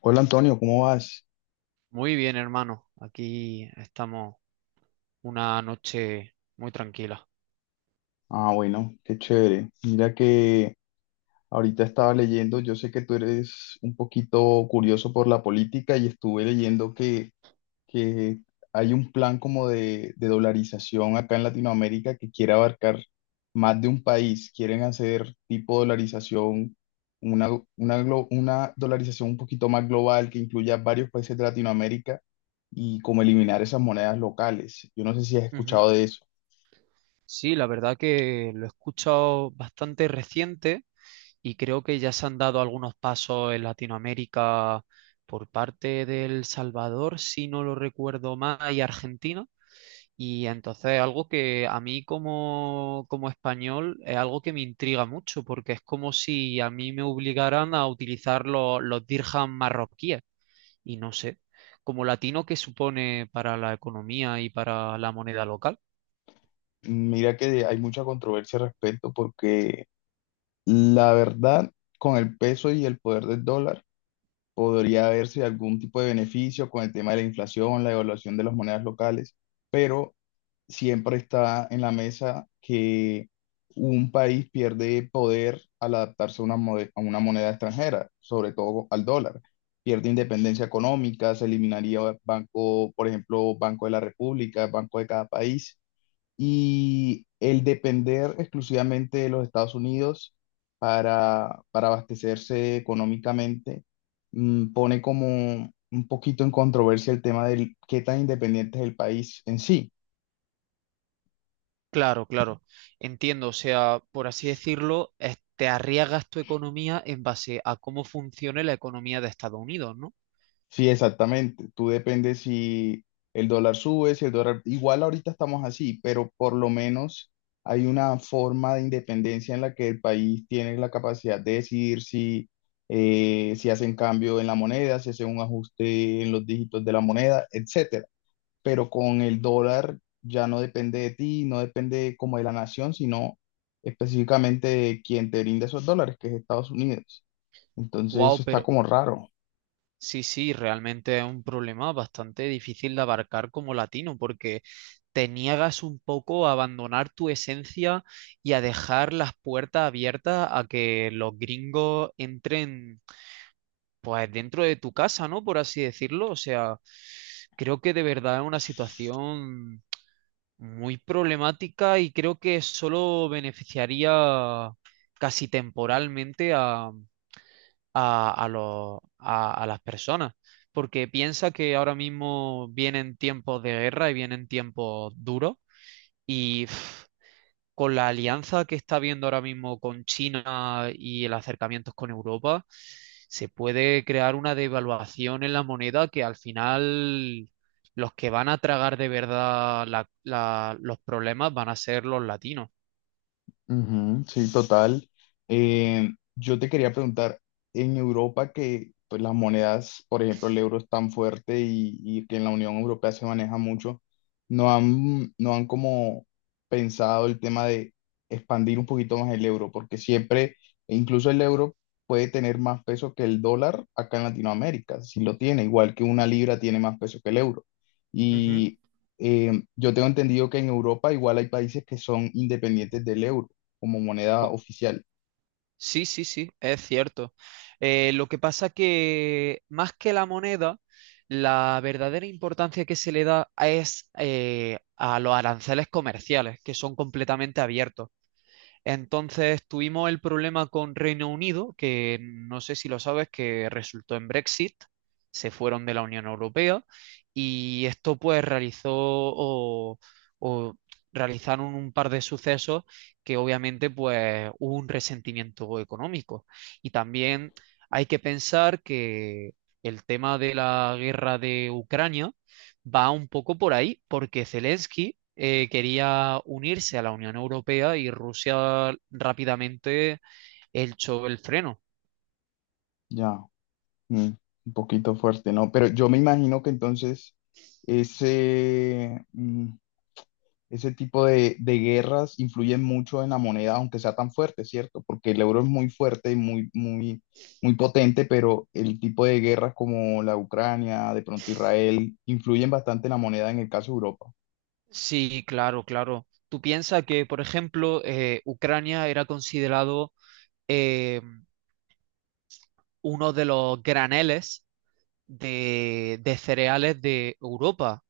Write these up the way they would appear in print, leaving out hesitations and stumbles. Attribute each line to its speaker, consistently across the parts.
Speaker 1: Hola Antonio, ¿cómo vas?
Speaker 2: Muy bien, hermano. Aquí estamos una noche muy tranquila.
Speaker 1: Ah, bueno, qué chévere. Mira que ahorita estaba leyendo, yo sé que tú eres un poquito curioso por la política y estuve leyendo que hay un plan como de dolarización acá en Latinoamérica que quiere abarcar más de un país. Quieren hacer tipo dolarización, una, una dolarización un poquito más global que incluya varios países de Latinoamérica y como eliminar esas monedas locales. Yo no sé si has
Speaker 2: Ujú.
Speaker 1: escuchado de eso.
Speaker 2: Sí, la verdad que lo he escuchado bastante reciente y creo que ya se han dado algunos pasos en Latinoamérica por parte del Salvador, si no lo recuerdo mal, y Argentina. Y entonces algo que a mí como español es algo que me intriga mucho porque es como si a mí me obligaran a utilizar los dirhams marroquíes. Y no sé, como latino, ¿qué supone para la economía y para la moneda local?
Speaker 1: Mira que hay mucha controversia al respecto porque la verdad, con el peso y el poder del dólar, podría haberse algún tipo de beneficio con el tema de la inflación, la evaluación de las monedas locales, pero siempre está en la mesa que un país pierde poder al adaptarse a a una moneda extranjera, sobre todo al dólar. Pierde independencia económica, se eliminaría banco, por ejemplo, Banco de la República, Banco de cada país y el depender exclusivamente de los Estados Unidos para abastecerse económicamente pone como un poquito en controversia el tema del qué tan independiente es el país en sí.
Speaker 2: Claro, claro, entiendo. O sea, por así decirlo, te arriesgas tu economía en base a cómo funcione la economía de Estados Unidos, ¿no?
Speaker 1: Sí, exactamente. Tú dependes si el dólar sube, si el dólar... Igual ahorita estamos así, pero por lo menos hay una forma de independencia en la que el país tiene la capacidad de decidir si, si hacen cambio en la moneda, si hacen un ajuste en los dígitos de la moneda, etcétera. Pero con el dólar ya no depende de ti, no depende como de la nación, sino específicamente de quien te brinda esos dólares, que es Estados Unidos. Entonces eso
Speaker 2: Wow,
Speaker 1: está
Speaker 2: pero
Speaker 1: como raro.
Speaker 2: sí, sí, realmente es un problema bastante difícil de abarcar como latino, porque te niegas un poco a abandonar tu esencia y a dejar las puertas abiertas a que los gringos entren pues dentro de tu casa, ¿no? Por así decirlo. O sea, creo que de verdad es una situación muy problemática y creo que solo beneficiaría casi temporalmente a las personas. Porque piensa que ahora mismo vienen tiempos de guerra y vienen tiempos duros y con la alianza que está habiendo ahora mismo con China y el acercamiento con Europa, se puede crear una devaluación en la moneda que al final los que van a tragar de verdad los problemas van a ser los latinos.
Speaker 1: Ujú, sí, total. Yo te quería preguntar, en Europa que pues, las monedas, por ejemplo, el euro es tan fuerte y que en la Unión Europea se maneja mucho, ¿no han como pensado el tema de expandir un poquito más el euro? Porque siempre, e incluso el euro puede tener más peso que el dólar acá en Latinoamérica, si lo tiene, igual que una libra tiene más peso que el euro.
Speaker 2: Ujú.
Speaker 1: Y yo tengo entendido que en Europa igual hay países que son independientes del euro como moneda
Speaker 2: Co-
Speaker 1: oficial.
Speaker 2: Sí, sí, sí, es cierto. Lo que pasa que más que la moneda, la verdadera importancia que se le da es a los aranceles comerciales, que son completamente abiertos. Entonces tuvimos el problema con Reino Unido, que no sé si lo sabes, que resultó en Brexit, se fueron de la Unión Europea y esto pues realizó o realizaron un par de sucesos que obviamente pues hubo un resentimiento económico. Y también hay que pensar que el tema de la guerra de Ucrania va un poco por ahí, porque Zelensky quería unirse a la Unión Europea y Rusia rápidamente echó el freno.
Speaker 1: Ya, mm, un poquito fuerte, ¿no? Pero yo me imagino que entonces ese, mm, ese tipo de guerras influyen mucho en la moneda, aunque sea tan fuerte, ¿cierto? Porque el euro es muy fuerte y muy, muy, muy potente, pero el tipo de guerras como la Ucrania, de pronto Israel, influyen bastante en la moneda en el caso de Europa.
Speaker 2: Sí, claro, claro. Tú piensas que, por ejemplo, Ucrania era considerado eh, uno de los graneles de cereales de Europa.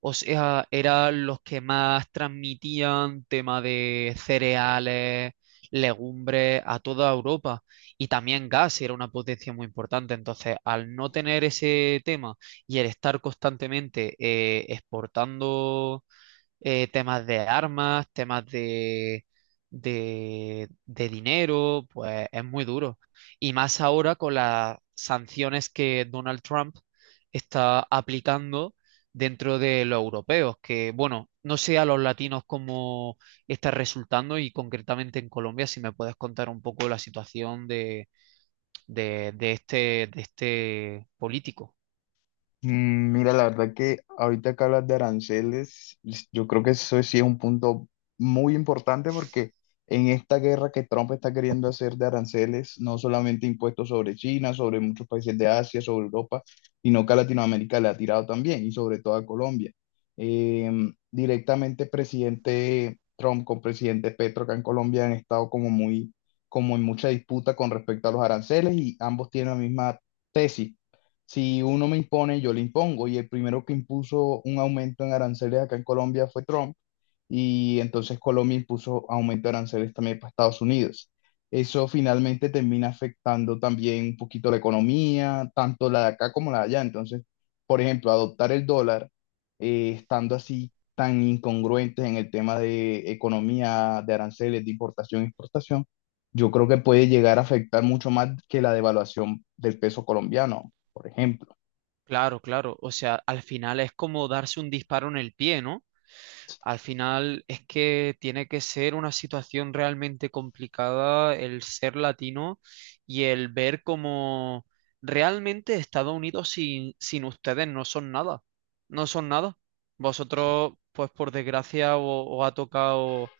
Speaker 2: O sea, eran los que más transmitían tema de cereales, legumbres a toda Europa. Y también gas era una potencia muy importante. Entonces, al no tener ese tema y el estar constantemente exportando temas de armas, de dinero, pues es muy duro. Y más ahora con las sanciones que Donald Trump está aplicando dentro de los europeos, que bueno, no sé a los latinos cómo está resultando y concretamente en Colombia, si me puedes contar un poco la situación de, de este, de este político.
Speaker 1: Mira, la verdad que ahorita que hablas de aranceles, yo creo que eso sí es un punto muy importante porque en esta guerra que Trump está queriendo hacer de aranceles, no solamente impuestos sobre China, sobre muchos países de Asia, sobre Europa, sino que a Latinoamérica le ha tirado también y sobre todo a Colombia. Directamente presidente Trump con presidente Petro acá en Colombia han estado como muy, como en mucha disputa con respecto a los aranceles y ambos tienen la misma tesis si uno me impone, yo le impongo. Y el primero que impuso un aumento en aranceles acá en Colombia fue Trump. Y entonces Colombia impuso aumento de aranceles también para Estados Unidos. Eso finalmente termina afectando también un poquito la economía, tanto la de acá como la de allá. Entonces, por ejemplo, adoptar el dólar, estando así tan incongruentes en el tema de economía, de aranceles, de importación y exportación, yo creo que puede llegar a afectar mucho más que la devaluación del peso colombiano. Por ejemplo,
Speaker 2: Claro, claro. O sea, al final es como darse un disparo en el pie, ¿no? Al final es que tiene que ser una situación realmente complicada el ser latino y el ver cómo realmente Estados Unidos sin ustedes no son nada, no son nada. Vosotros, pues por desgracia, os ha tocado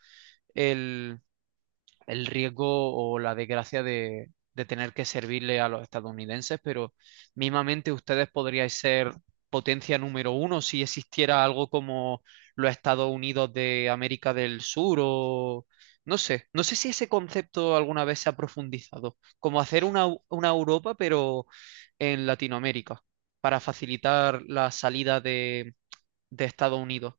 Speaker 2: el riesgo o la desgracia de tener que servirle a los estadounidenses, pero mismamente ustedes podríais ser potencia número uno si existiera algo como los Estados Unidos de América del Sur o no sé, no sé si ese concepto alguna vez se ha profundizado, como hacer una, una Europa pero en Latinoamérica para facilitar la salida de Estados Unidos.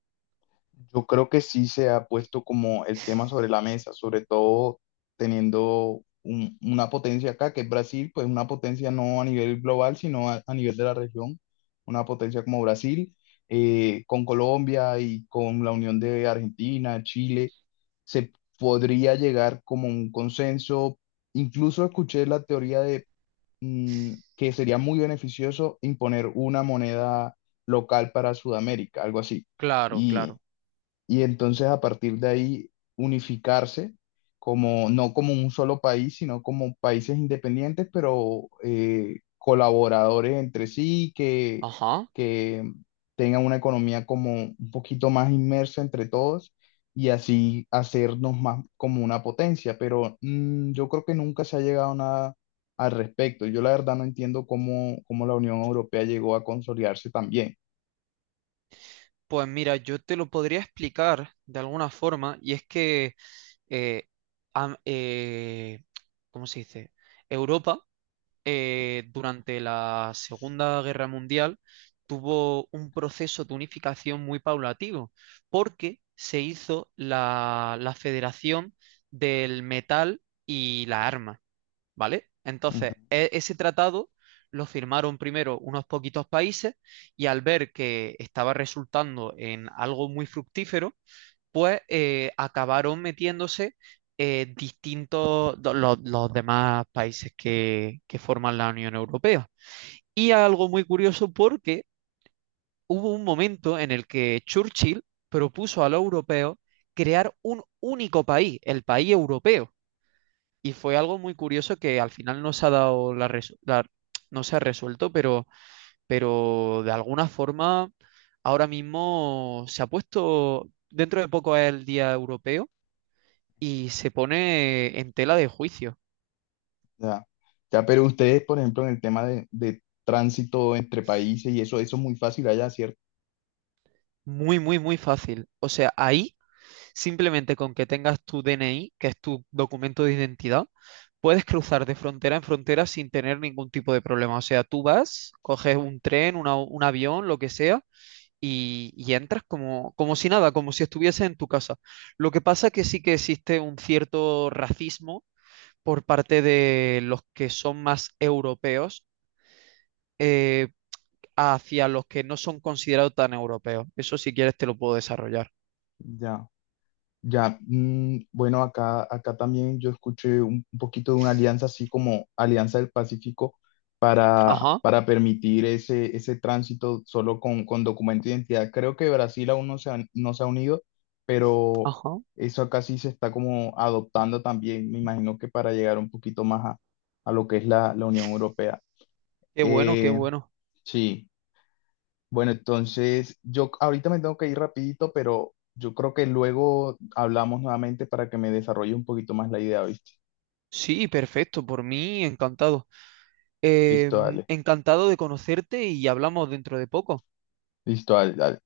Speaker 1: yo creo que sí se ha puesto como el tema sobre la mesa, sobre todo teniendo una potencia acá, que es Brasil, pues una potencia no a nivel global, sino a nivel de la región, una potencia como Brasil, con Colombia y con la unión de Argentina, Chile, se podría llegar como a un consenso. Incluso escuché la teoría de que sería muy beneficioso imponer una moneda local para Sudamérica, algo así.
Speaker 2: Claro,
Speaker 1: Y
Speaker 2: claro.
Speaker 1: y entonces a partir de ahí unificarse como no como un solo país, sino como países independientes, pero colaboradores entre sí, que,
Speaker 2: Ajá.
Speaker 1: que tengan una economía como un poquito más inmersa entre todos y así hacernos más como una potencia. Pero yo creo que nunca se ha llegado a nada al respecto. Yo la verdad no entiendo cómo la Unión Europea llegó a consolidarse también.
Speaker 2: Pues mira, yo te lo podría explicar de alguna forma, y es que, eh, am- eh, ¿cómo se dice? Europa, durante la Segunda Guerra Mundial, tuvo un proceso de unificación muy paulatino, porque se hizo la Federación del Metal y la Arma. ¿Vale? Entonces, ese tratado lo firmaron primero unos poquitos países y al ver que estaba resultando en algo muy fructífero, pues acabaron metiéndose distintos, los demás países que forman la Unión Europea. Y algo muy curioso porque hubo un momento en el que Churchill propuso a los europeos crear un único país, el país europeo. Y fue algo muy curioso que al final no se ha dado no se ha resuelto, pero de alguna forma ahora mismo se ha puesto, dentro de poco es el Día Europeo y se pone en tela de juicio.
Speaker 1: Ya. Ya, pero ustedes, por ejemplo, en el tema de tránsito entre países y eso es muy fácil allá, ¿cierto?
Speaker 2: Muy, muy, muy fácil. O sea, ahí simplemente con que tengas tu DNI, que es tu documento de identidad, puedes cruzar de frontera en frontera sin tener ningún tipo de problema. O sea, tú vas, coges un tren, un avión, lo que sea y entras como, como si nada, como si estuvieses en tu casa. Lo que pasa que sí que existe un cierto racismo por parte de los que son más europeos eh, hacia los que no son considerados tan europeos. Eso si quieres te lo puedo desarrollar.
Speaker 1: Ya, ya. Mm, bueno, acá también yo escuché un poquito de una alianza así como Alianza del Pacífico
Speaker 2: Ajá,
Speaker 1: para permitir ese tránsito solo con documento de identidad. Creo que Brasil aún no se ha unido, pero
Speaker 2: ajá.
Speaker 1: eso acá sí se está como adoptando también, me imagino que para llegar un poquito más a lo que es la Unión Europea.
Speaker 2: Qué bueno, qué
Speaker 1: Eh,
Speaker 2: bueno.
Speaker 1: Sí, bueno, entonces yo ahorita me tengo que ir rapidito, pero yo creo que luego hablamos nuevamente para que me desarrolle un poquito más la idea, ¿viste?
Speaker 2: Sí, perfecto, por mí encantado. Eh,
Speaker 1: Listo, dale.
Speaker 2: Encantado de conocerte y hablamos dentro de poco.
Speaker 1: Listo, dale, dale.